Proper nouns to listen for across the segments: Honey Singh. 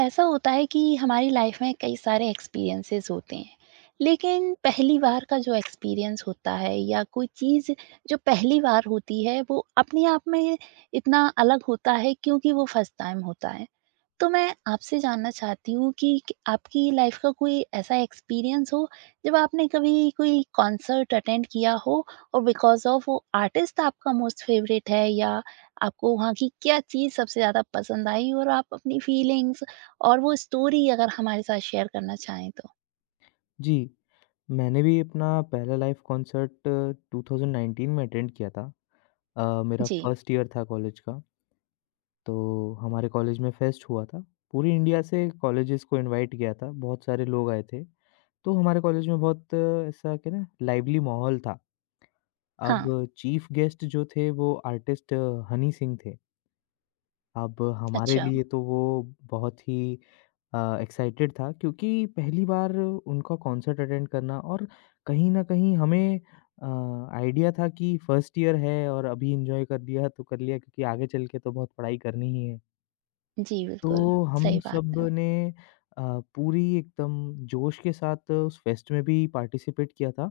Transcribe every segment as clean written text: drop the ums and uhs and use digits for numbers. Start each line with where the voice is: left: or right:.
right: ऐसा होता है कि हमारी लाइफ में कई सारे एक्सपीरियंसेस होते हैं। लेकिन पहली बार का जो एक्सपीरियंस होता है या कोई चीज़ जो पहली बार होती है वो अपने आप में इतना अलग होता है क्योंकि वो फर्स्ट टाइम होता है। तो मैं आपसे जानना चाहती हूँ कि क आपकी लाइफ़ का कोई ऐसा एक्सपीरियंस हो जब आपने कभी कोई कॉन्सर्ट अटेंड किया हो और बिकॉज़ ऑफ वो आर्टिस्ट आपका मोस्ट फ़ेवरेट है, या आपको वहाँ की क्या चीज़ सबसे ज़्यादा पसंद आई, और आप अपनी फीलिंग्स और वो स्टोरी अगर हमारे साथ शेयर करना चाहें तो?
left: जी, मैंने भी अपना पहला लाइव कॉन्सर्ट 2019 में अटेंड किया था। मेरा
right: जी।
left: फर्स्ट ईयर था कॉलेज का। तो हमारे कॉलेज में फेस्ट हुआ था। पूरी इंडिया से कॉलेजेस को इनवाइट किया था, बहुत सारे लोग आए थे। तो हमारे कॉलेज में बहुत ऐसा क्या ना लाइवली माहौल था। अब
right: हाँ।
left: चीफ गेस्ट जो थे वो आर्टिस्ट हनी सिंह थे। अब हमारे
right: अच्छा।
left: लिए तो वो बहुत ही एक्साइटेड था, क्योंकि पहली बार उनका कॉन्सर्ट अटेंड करना और कहीं न कहीं हमें आइडिया था कि फर्स्ट ईयर है और अभी एंजॉय कर लिया तो कर लिया, क्योंकि आगे चल के तो बहुत पढ़ाई करनी ही है।
right: जी, बिल्कुल,
left: तो
right: सही
left: हम
right: बात
left: सब
right: है।
left: ने अ, पूरी एकदम जोश के साथ उस फेस्ट में भी पार्टिसिपेट किया था,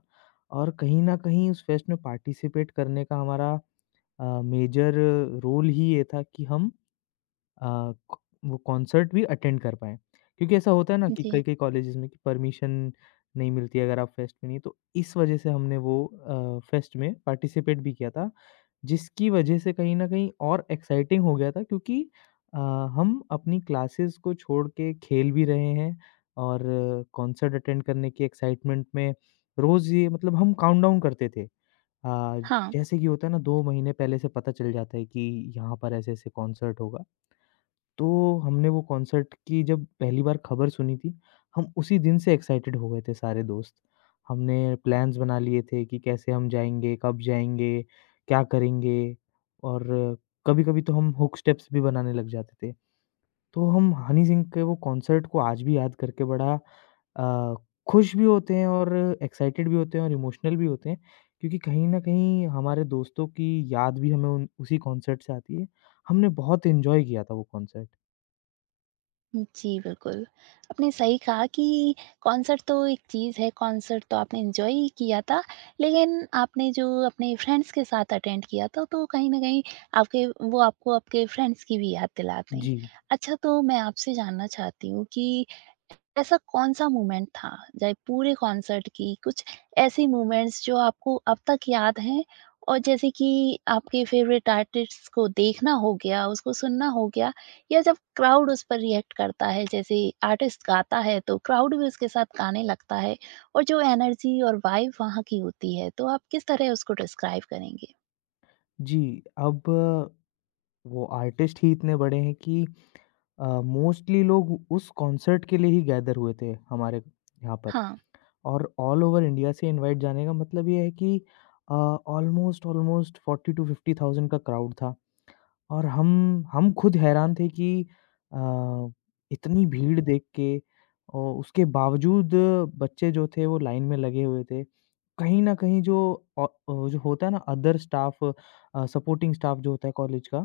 left: और कहीं न कहीं उस फेस्ट में पार्टिसिपेट करने का हमारा मेजर रोल ही ये था कि हम अ, क वो कॉन्सर्ट भी अटेंड कर पाएँ। क्योंकि ऐसा होता है ना कि हुँ।
right: जी।
left: कई-कई कॉलेजेज़ में कि परमिशन नहीं मिलती है अगर आप फेस्ट में नहीं, तो इस वजह से हमने वो फेस्ट में पार्टिसिपेट भी किया था, जिसकी वजह से कहीं न कहीं और एक्साइटिंग हो गया था, क्योंकि अ, हम अपनी क्लासेस को छोड़ के खेल भी रहे हैं, और कॉन्सर्ट अटेंड करने की एक्साइटमेंट में रोज़ ये मतलब हम काउंटडाउन करते थे। अ,
right: हाँ।
left: जैसे कि होता है ना, 2 महीने पहले से पता चल जाता है कि यहाँ पर ऐसे-ऐसे कॉन्सर्ट होगा। तो हमने वो कॉन्सर्ट की जब पहली बार खबर सुनी थी, हम उसी दिन से एक्साइटेड हो गए थे सारे दोस्त। हमने प्लान्स बना लिए थे कि कैसे हम जाएँगे, कब जाएँगे, क्या करेंगे, और कभी-कभी तो हम हुक स्टेप्स भी बनाने लग जाते थे। तो हम हनी सिंह के वो कॉन्सर्ट को आज भी याद करके बड़ा अ, खुश भी होते हैं और एक्साइटेड भी होते हैं और इमोशनल भी होते हैं, क्योंकि कहीं न कहीं हमारे दोस्तों की याद भी हमें उन उसी कॉन्सर्ट से आती है। हमने बहुत एन्जॉय किया था वो कॉन्सर्ट।
right: जी, बिल्कुल। आपने सही कहा कि कॉन्सर्ट तो एक चीज़ है, कॉन्सर्ट तो आपने एन्जॉय ही किया था, लेकिन आपने जो अपने फ्रेंड्स के साथ अटेंड किया था, तो कहीं न कहीं आपके वो आपको आपके फ्रेंड्स की भी याद दिलाते हैं।
left: जी।
right: अच्छा, तो मैं आपसे जानना चाहती हूँ कि ऐसा कौन-सा मोमेंट था, चाहे पूरे कॉन्सर्ट की कुछ ऐसी मोमेंट्स जो आपको अब तक याद हैं? और जैसे कि आपके फेवरेट आर्टिस्ट को देखना हो गया, उसको सुनना हो गया, या जब क्राउड उस पर रिएक्ट करता है, जैसे आर्टिस्ट गाता है तो क्राउड भी उसके साथ गाने लगता है, और जो एनर्जी और वाइब वहाँ की होती है, तो आप किस तरह उसको डिस्क्राइब करेंगे?
left: जी, अब वो आर्टिस्ट ही इतने बड़े हैं कि मोस्टली लोग उस कॉन्सर्ट के लिए ही गैदर हुए थे हमारे यहाँ पर,
right: हाँ,
left: और ऑल ओवर इंडिया से इनवाइट जाने का मतलब ये है कि अ, ऑलमोस्ट ऑलमोस्ट 40 टू 50,000 का क्राउड था, और हम खुद हैरान थे कि अ, इतनी भीड़ देख के औ उसके बावजूद बच्चे जो थे वो लाइन में लगे हुए थे। कहीं न कहीं जो जो होता है ना, अदर स्टाफ, सपोर्टिंग स्टाफ जो होता है कॉलेज का,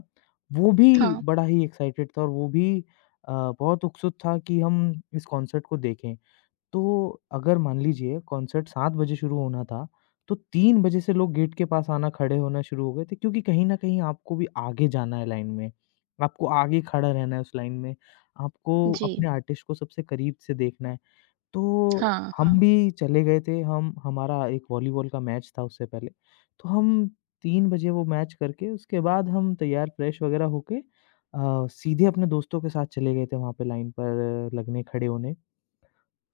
left: वो भी
right: हाँ।
left: बड़ा ही एक्साइटेड था, और वो भी अ, बहुत उत्सुक था कि हम इस कॉन्सर्ट को देखें। तो अगर मान लीजिए कॉन्सर्ट 7 बजे शुरू होना था, तो 3 बजे से लोग गेट के पास आना खड़े होना शुरू हो गए थे, क्योंकि कहीं न कहीं आपको भी आगे जाना है लाइन में। आपको आगे खड़ा रहना है उस लाइन में, आपको
right: जी।
left: अपने आर्टिस्ट को सबसे करीब से देखना है। तो
right: हाँ,
left: हम
right: हाँ।
left: भी चले गए थे, हम हमारा एक वॉलीबॉल का मैच था उससे पहले, तो हम 3 बजे वो मैच करके उसके बाद हम तैयार फ्रेश वगैरह होके सीधे अपने दोस्तों के साथ चले गए थे वहाँ पे लाइन पर लगने, खड़े होने।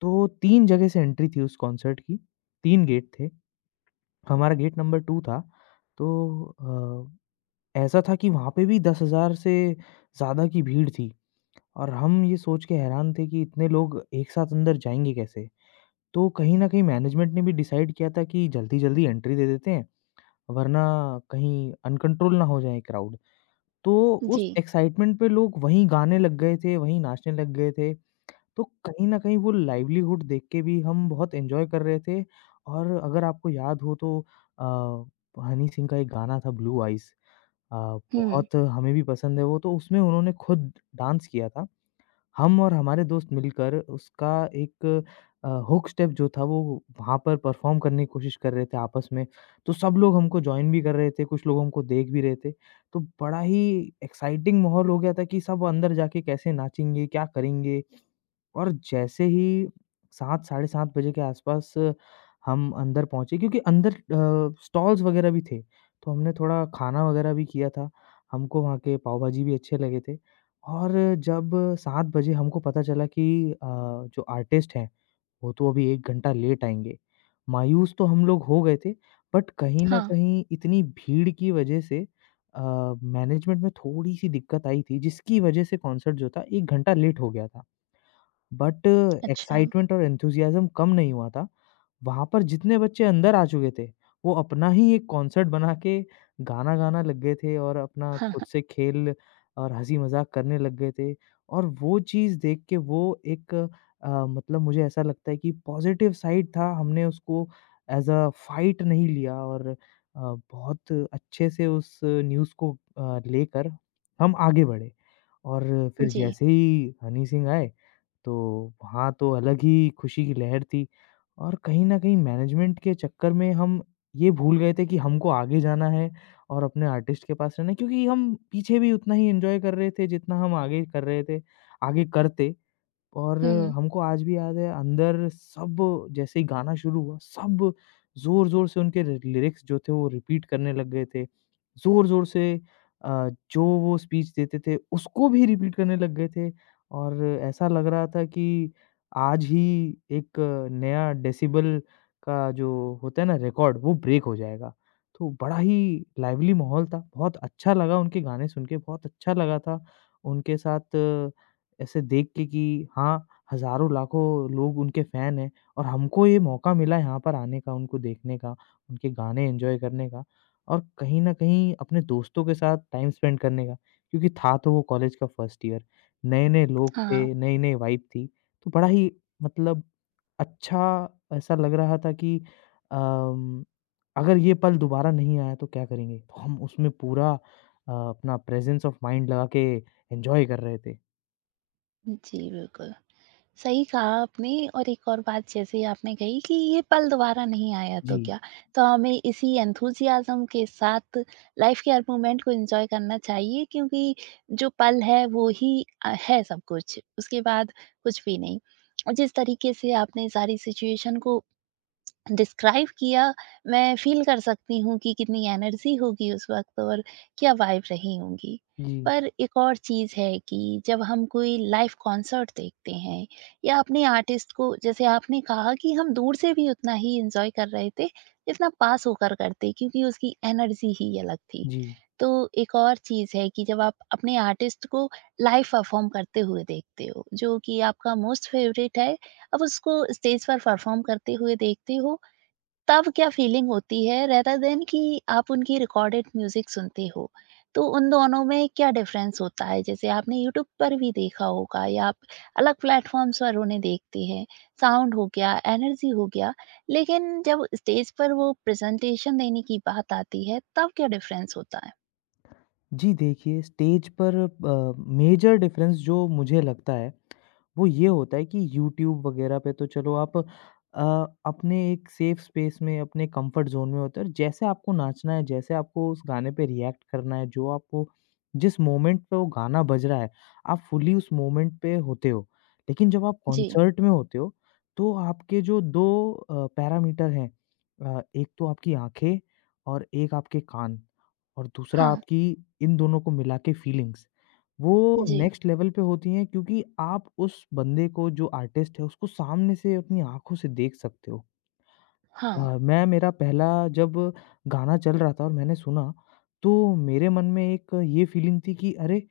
left: तो 3 जगह से एंट्री थी उस कॉन्सर्ट की, 3 गेट थे, हमारा गेट नंबर 2 था, तो ऐसा था कि वहाँ पे भी 10,000 से ज़्यादा की भीड़ थी, और हम ये सोच के हैरान थे कि इतने लोग एक साथ अंदर जाएँगे कैसे? तो कहीं न कहीं मैनेजमेंट ने भी डिसाइड किया था कि जल्दी-जल्दी एंट्री दे देते हैं, वरना कहीं अनकंट्रोल ना हो जाए क्राउड। तो उस
right: जी।
left: एक्साइटमेंट पे लोग वहीं गाने लग गए थे, वहीं नाचने लग गए थे। तो कहीं न कहीं वो लाइवलीहुड देख के भी हम बहुत एन्जॉय कर रहे थे, और अगर आपको याद हो तो अ, हनी सिंह का एक गाना था ब्लू आइज़, अ,
right: हुँ।
left: बहुत हमें भी पसंद है वो, तो उसमें उन्होंने खुद डांस किया था। हम और हमारे दोस्त मिलकर उसका एक हुक स्टेप जो था वो वहाँ पर परफ़ॉर्म करने की कोशिश कर रहे थे आपस में। तो सब लोग हमको जॉइन भी कर रहे थे, कुछ लोग हमको देख भी रहे थे। तो बड़ा ही एक्साइटिंग माहौल हो गया था कि सब अंदर जाके कैसे नाचेंगे, क्या करेंगे? और जैसे ही 7 साढ़े 7 बजे के आसपास हम अंदर पहुँचे, क्योंकि अंदर स्टॉल्स वगैरह भी थे, तो हमने थोड़ा खाना वगैरह भी किया था। हमको वहाँ के पाव भाजी भी अच्छे लगे थे, और जब 7 बजे हमको पता चला कि जो आर्टिस्ट हैं, वो तो अभी 1 घंटा लेट आएँगे। मायूस तो हम लोग हो गए थे, बट कहीं न
right: हाँ।
left: कहीं इतनी भीड़ की वजह से अ, मैनेजमेंट में थोड़ी-सी दिक्कत आई थी, जिसकी वजह से कॉन्सर्ट जो था 1 घंटा लेट हो गया था। बट
right: अच्छा।
left: एक्साइटमेंट और एंथुसियाज़्म कम नहीं हुआ था। वहाँ पर जितने बच्चे अंदर आ चुके थे, वो अपना ही एक कॉन्सर्ट बना के गाना गाना लग गए थे और अपना
right: हाँ,
left: खुद
right: हाँ।
left: से खेल और हँसी-मज़ाक करने लग गए थे। और वो चीज़ देख के वो एक मतलब मुझे ऐसा लगता है कि पॉज़िटिव साइड था, हमने उसको एज़ अ फाइट नहीं लिया, और बहुत अच्छे से उस न्यूज़ को लेकर हम आगे बढ़े। और फिर
right: जी।
left: जैसे ही हनी सिंह आए तो वहाँ तो अलग ही खुशी की लहर थी, और कहीं न कहीं मैनेजमेंट के चक्कर में हम ये भूल गए थे कि हमको आगे जाना है और अपने आर्टिस्ट के पास रहना है, क्योंकि हम पीछे भी उतना ही एन्जॉय कर रहे थे जितना हम आगे कर रहे थे आगे करते। और
right: हुँ।
left: हमको आज भी याद है, अंदर सब जैसे ही गाना शुरू हुआ, सब ज़ोर-ज़ोर से उनके रि लिरिक्स जो थे वो रिपीट करने लग गए थे। ज़ोर-ज़ोर से जो वो स्पीच देते थे उसको भी रिपीट करने लग गए थे, और ऐसा लग रहा था कि आज ही एक नया डेसिबल का जो होता है ना रिकॉर्ड, वो ब्रेक हो जाएगा। तो बड़ा ही लाइवली माहौल था, बहुत अच्छा लगा उनके गाने सुन के, बहुत अच्छा लगा था उनके साथ ऐसे देख के कि हाँ, हज़ारों लाखों लोग उनके फैन हैं, और हमको ये मौका मिला यहाँ पर आने का, उनको देखने का, उनके गाने एन्जॉय करने का, और कहीं न कहीं अपने दोस्तों के साथ टाइम स्पेंड करने का। क्योंकि था तो वो कॉलेज का फर्स्ट ईयर, नए-नए लोग
right: हाँ।
left: थे, नई-नई वाइब थी, तो बड़ा ही मतलब अच्छा ऐसा लग रहा था कि अम, अगर ये पल दोबारा नहीं आया तो क्या करेंगे? तो हम उसमें पूरा अपना प्रेज़ेंस ऑफ माइंड लगा के एन्जॉय कर रहे थे।
right: जी, बिल्कुल। सही कहा आपने। और एक और बात जैसे आपने कही कि ये पल दोबारा नहीं आया
left: जी।
right: तो क्या? तो हमें इसी एंथुसियाज़्म के साथ लाइफ़ के हर मोमेंट को एन्जॉय करना चाहिए क्योंकि जो पल है वो ही है सब कुछ, उसके बाद कुछ भी नहीं। और जिस तरीके से आपने सारी सिचुएशन को डिस्क्राइब किया, मैं फ़ील कर सकती हूँ कि कितनी एनर्जी होगी उस वक़्त और क्या वाइब रही होंगी।
left: जी,
right: पर एक और चीज़ है कि जब हम कोई लाइव कॉन्सर्ट देखते हैं या अपने आर्टिस्ट को, जैसे आपने कहा कि हम दूर से भी उतना ही एन्जॉय कर रहे थे, जितना पास होकर करते, क्योंकि उसकी एनर्जी ही अलग थी।
left: जी।
right: तो एक और चीज़ है कि जब आप अपने आर्टिस्ट को लाइव परफ़ॉर्म करते हुए देखते हो, जो कि आपका मोस्ट फ़ेवरेट है, अब उसको स्टेज पर परफ़ॉर्म करते हुए देखते हो, तब क्या फीलिंग होती है रेदर देन कि आप उनकी रिकॉर्डेड म्यूजिक सुनते हो। तो उन दोनों में क्या डिफरेंस होता है? जैसे आपने यूट्यूब पर भी देखा होगा या आप अलग प्लेटफ़ॉर्म्स पर उन्हें देखते हैं, साउंड हो गया, एनर्जी हो गया। लेकिन जब स्टेज पर वो प्रेज़ेंटेशन देने की बात आती है, तब क्या डिफरेंस होता है?
left: जी, देखिए स्टेज पर मेजर डिफरेंस जो मुझे लगता है वो ये होता है कि यूट्यूब वगैरह पे तो चलो आप अपने एक सेफ स्पेस में अपने कंफर्ट जोन में होते हैं, और जैसे आपको नाचना है, जैसे आपको उस गाने पे रिएक्ट करना है, जो आपको जिस मोमेंट पे वो गाना बज रहा है, आप फुली उस मोमेंट पे होते हो। लेकिन जब आप
right: जी।
left: कॉन्सर्ट में होते हो तो आपके जो दो पैरामीटर हैं, एक तो आपकी आंखें और एक आपके कान, और दूसरा
right: हाँ।
left: आपकी, इन दोनों को मिला के फीलिंग्स वो
right: जी।
left: नेक्स्ट लेवल पे होती हैं, क्योंकि आप उस बंदे को जो आर्टिस्ट है उसको सामने से अपनी आँखों से देख सकते हो।
right: हाँ।
left: अ, मैं मेरा पहला जब गाना चल रहा था और मैंने सुना, तो मेरे मन में एक ये फ़ीलिंग थी कि अरे!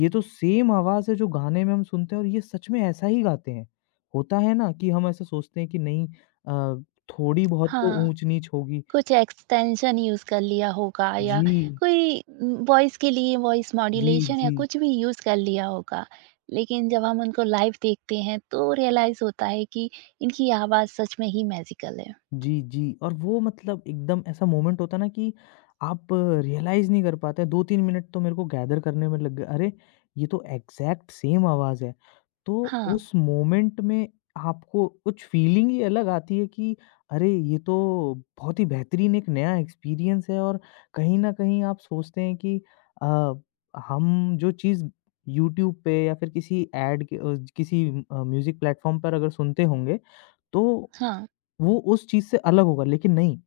left: ये तो सेम आवाज़ है जो गाने में हम सुनते हैं, और ये सच में ऐसा ही गाते हैं। होता है ना कि हम ऐसा सोचते हैं कि नहीं, अ, थोड़ी बहुत तो
right: हाँ,
left: ऊँच-नीच होगी।
right: कुछ एक्सटेंशन यूज़ कर लिया होगा या
left: जी,
right: कोई वॉइस के लिए वॉइस
left: जी,
right: मॉड्यूलेशन
left: जी।
right: या कुछ भी यूज़ कर लिया होगा। लेकिन जब हम उनको लाइव देखते हैं तो रियलाइज़ होता है कि इनकी आवाज़ सच में ही मैजिकल है।
left: जी, जी। और वो मतलब एकदम ऐसा मोमेंट होता है ना कि आप रियलाइज़ नहीं कर पाते हैं, 2-3 मिनट तो मेरे को गैदर करने में लग गए, अरे! ये तो एग्ज़ैक्ट सेम आवाज़ है। तो
right: हाँ,
left: उस मोमेंट में आपको कुछ फ़ीलिंग ही अलग आती है कि अरे! ये तो बहुत ही बेहतरीन एक नया एक्सपीरियंस है, और कहीं न कहीं आप सोचते हैं कि अ, हम जो चीज़ यूट्यूब पे या फिर किसी ऐड के किसी म्यूज़िक प्लेटफ़ॉर्म पर अगर सुनते होंगे, तो
right: हाँ।
left: वो उस चीज़ से अलग होगा, लेकिन नहीं,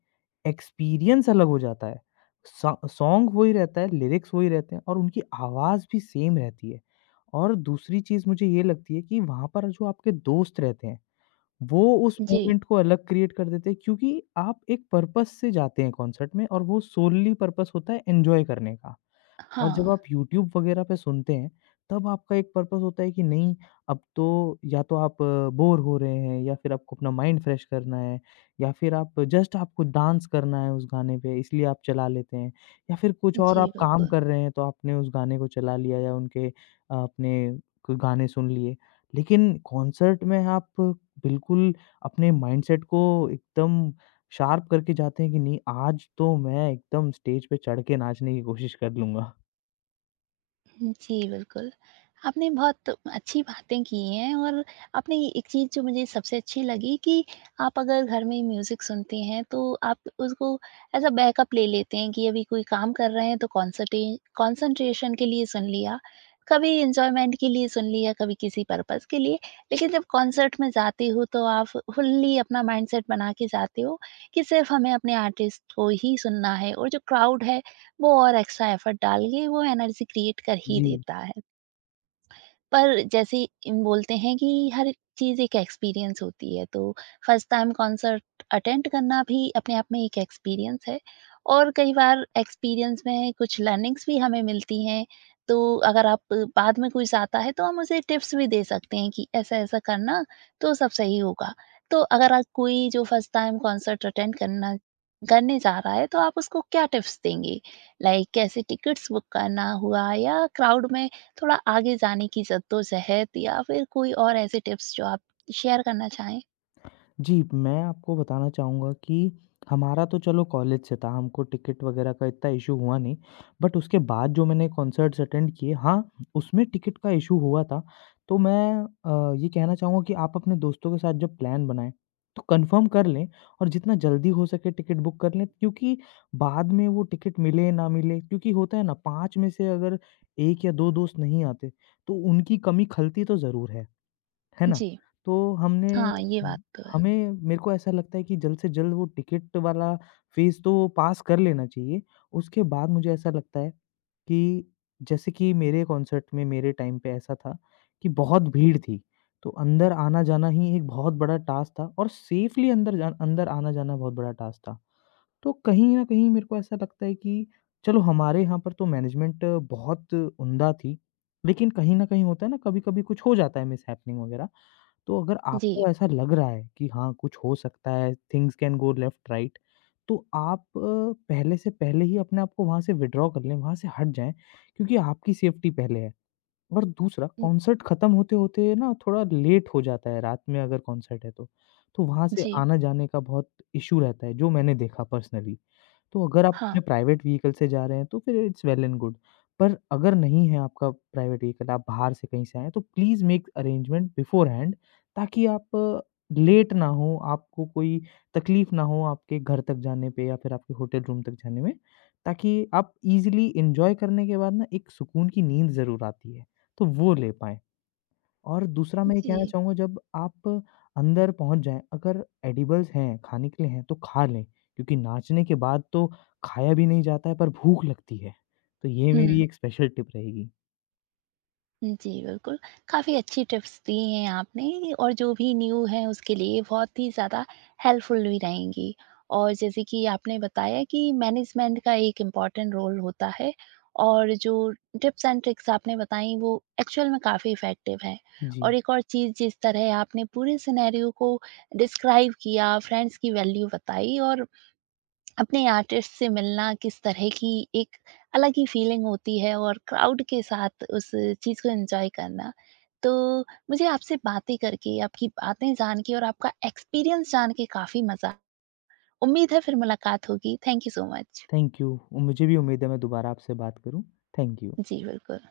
left: एक्सपीरियंस अलग हो जाता है। सा सॉन्ग वही रहता है, लिरिक्स वही रहते हैं, और उनकी आवाज़ भी सेम रहती है। और दूसरी चीज़ मुझे ये लगती है कि वहाँ पर जो आपके दोस्त रहते हैं, वो उस
right: जी।
left: मोमेंट को अलग क्रिएट कर देते हैं, क्योंकि आप एक पर्पस से जाते हैं कॉन्सर्ट में, और वो सोलली पर्पस होता है एन्जॉय करने का। और जब
right: हाँ।
left: आप यूट्यूब वगैरह पे सुनते हैं, तब आपका एक पर्पज़ होता है कि नहीं, अब तो या तो आप बोर हो रहे हैं, या फिर आपको अपना माइंड फ्रेश करना है, या फिर आप जस्ट आपको डांस करना है उस गाने पे, इसलिए आप चला लेते हैं, या फिर कुछ और
right: जी,
left: आप काम
right: बिल्कुल।
left: कर रहे हैं, तो आपने उस गाने को चला लिया या उनके अपने क गाने सुन लिए। लेकिन कॉन्सर्ट में आप बिल्कुल अपने माइंडसेट को एकदम शार्प करके जाते हैं कि नहीं, आज तो मैं एकदम स्टेज पे चढ़ के नाचने की कोशिश कर लूँगा।
right: जी, बिल्कुल। आपने बहुत अच्छी बातें की हैं। और आपने ये एक चीज़ जो मुझे सबसे अच्छी लगी कि आप अगर घर में म्यूज़िक सुनते हैं तो आप उसको एज़ अ बैकअप ले लेते हैं कि अभी कोई काम कर रहे हैं तो कॉन्सटे कॉन्सन्ट्रेशन के लिए सुन लिया, कभी एन्जॉयमेंट के लिए सुन लिया, कभी किसी पर्पज़ के लिए। लेकिन जब कॉन्सर्ट में जाते हो तो आप फुल्ली अपना माइंडसेट बना के जाते हो कि सिर्फ़ हमें अपने आर्टिस्ट को ही सुनना है, और जो क्राउड है वो और एक्स्ट्रा एफर्ट डाल के वो एनर्जी क्रिएट कर ही
left: जी।
right: देता है। पर जैसे इन बोलते हैं कि हर चीज़ एक एक्सपीरियंस होती है, तो फर्स्ट टाइम कॉन्सर्ट अटेंड करना भी अपने आप में एक एक्सपीरियंस है, और कई बार एक्सपीरियंस में कुछ लर्निंग्स भी हमें मिलती हैं। तो अगर आप बाद में कुछ आता है तो हम उसे टिप्स भी दे सकते हैं कि ऐसा-ऐसा करना तो सब सही होगा। तो अगर आप कोई जो फर्स्ट टाइम कॉन्सर्ट अटेंड करना करने जा रहा है तो आप उसको क्या टिप्स देंगे? लाइक कैसे टिकट्स बुक करना हुआ या क्राउड में थोड़ा आगे जाने की जद्दोजहद या फिर कोई और ऐसे टिप्स जो आप शेयर करना चाहें?
left: जी, मैं आपको बताना चाहूँगा कि हमारा तो चलो कॉलेज से था, हमको टिकट वग़ैरह का इतना इश्यू हुआ नहीं। बट उसके बाद जो मैंने कॉन्सर्ट्स अटेंड किए, हाँ, उसमें टिकट का इश्यू हुआ था। तो मैं ये कहना चाहूँगा कि आप अपने दोस्तों के साथ जब प्लान बनाएँ, तो कन्फर्म कर लें, और जितना जल्दी हो सके टिकट बुक कर लें, क्योंकि बाद में वो टिकट मिले ना मिले, क्योंकि होता है ना, 5 में से अगर 1 या 2 दोस्त नहीं आते, तो उनकी कमी खलती तो ज़रूर है। है ना?
right: जी।
left: तो हमने
right: हाँ, ये
left: ह
right: बात तो है।
left: हमें मेरे को ऐसा लगता है कि जल्द से जल्द वो टिकट वाला फ़ेज़ तो पास कर लेना चाहिए। उसके बाद मुझे ऐसा लगता है कि जैसे कि मेरे कॉन्सर्ट में मेरे टाइम पे ऐसा था कि बहुत भीड़ थी, तो अंदर आना-जाना ही एक बहुत बड़ा टास्क था, और सेफ़ली अंदर आना-जाना बहुत बड़ा टास्क था। तो कहीं न कहीं मेरे को ऐसा लगता है कि चलो हमारे यहाँ पर तो मैनेजमेंट बहुत उम्दा थी, लेकिन कहीं न कहीं होता है ना, कभी-कभी कुछ हो जाता है, मिसहैपनिंग वग़ैरह। तो अगर
right: जी।
left: आपको ऐसा लग रहा है कि हाँ, कुछ हो सकता है, things can go left right, तो आप पहले से पहले ही अपने आप को वहाँ से विथड्रॉ कर लें, वहाँ से हट जाएँ, क्योंकि आपकी सेफ्टी पहले है। और दूसरा,
right: हुँ।
left: कॉन्सर्ट खत्म होते-होते ना थोड़ा लेट हो जाता है रात में, अगर कॉन्सर्ट है तो। तो वहाँ से
right: जी।
left: आना-जाने का बहुत इश्यू रहता है, जो मैंने देखा पर्सनली। तो अगर आप
right: हाँ।
left: अपने प्राइवेट व्हीकल से जा रहे हैं तो फिर इट्स वेल एंड गुड। पर अगर नहीं है आपका प्राइवेट व्हीकल, आप बाहर से कहीं से आए हैं, तो प्लीज़ मेक अरेंजमेंट बिफ़ोरहैंड, ताकि आप लेट ना हो, आपको कोई तकलीफ़ ना हो आपके घर तक जाने पे या फिर आपके होटल रूम तक जाने में, ताकि आप ईज़िली एन्जॉय करने के बाद, ना, एक सुकून की नींद ज़रूर आती है, तो वो ले पाएँ। और दूसरा मैं ये कहना
right: जी।
left: चाहूँगा, जब आप अंदर पहुँच जाएँ, अगर एडिबल्स हैं, खाने के लिए हैं तो खा लें, क्योंकि नाचने के बाद तो खाया भी नहीं जाता है पर भूख लगती है। तो ये मेरी
right: हुँ।
left: एक स्पेशल टिप रहेगी।
right: जी, बिल्कुल। काफ़ी अच्छी टिप्स दी हैं आपने, और जो भी न्यू है उसके लिए बहुत ही ज़्यादा हेल्पफुल भी रहेंगी। और जैसे कि आपने बताया कि मैनेजमेंट का एक इम्पोर्टेंट रोल होता है, और जो टिप्स एंड ट्रिक्स आपने बताई वो एक्चुअल में काफ़ी इफ़ेक्टिव हैं। और
left: जी,
right: एक और चीज़, जिस तरह आपने पूरे सिनेरियो को डिस्क्राइब किया, फ्रेंड्स की वैल्यू बताई, और अपने आर्टिस्ट से मिलना किस तरह की एक अलग ही फीलिंग होती है और क्राउड के साथ उस चीज़ को एंजॉय करना। तो मुझे आपसे बातें करके, आपकी बातें जान के और आपका एक्सपीरियंस जान के काफ़ी मज़ा आया। उम्मीद है फिर मुलाकात होगी। Thank you so much.
left: Thank you. मुझे भी उम्मीद है मैं दोबारा आपसे बात करूँ। Thank you.
right: जी, बिल्कुल।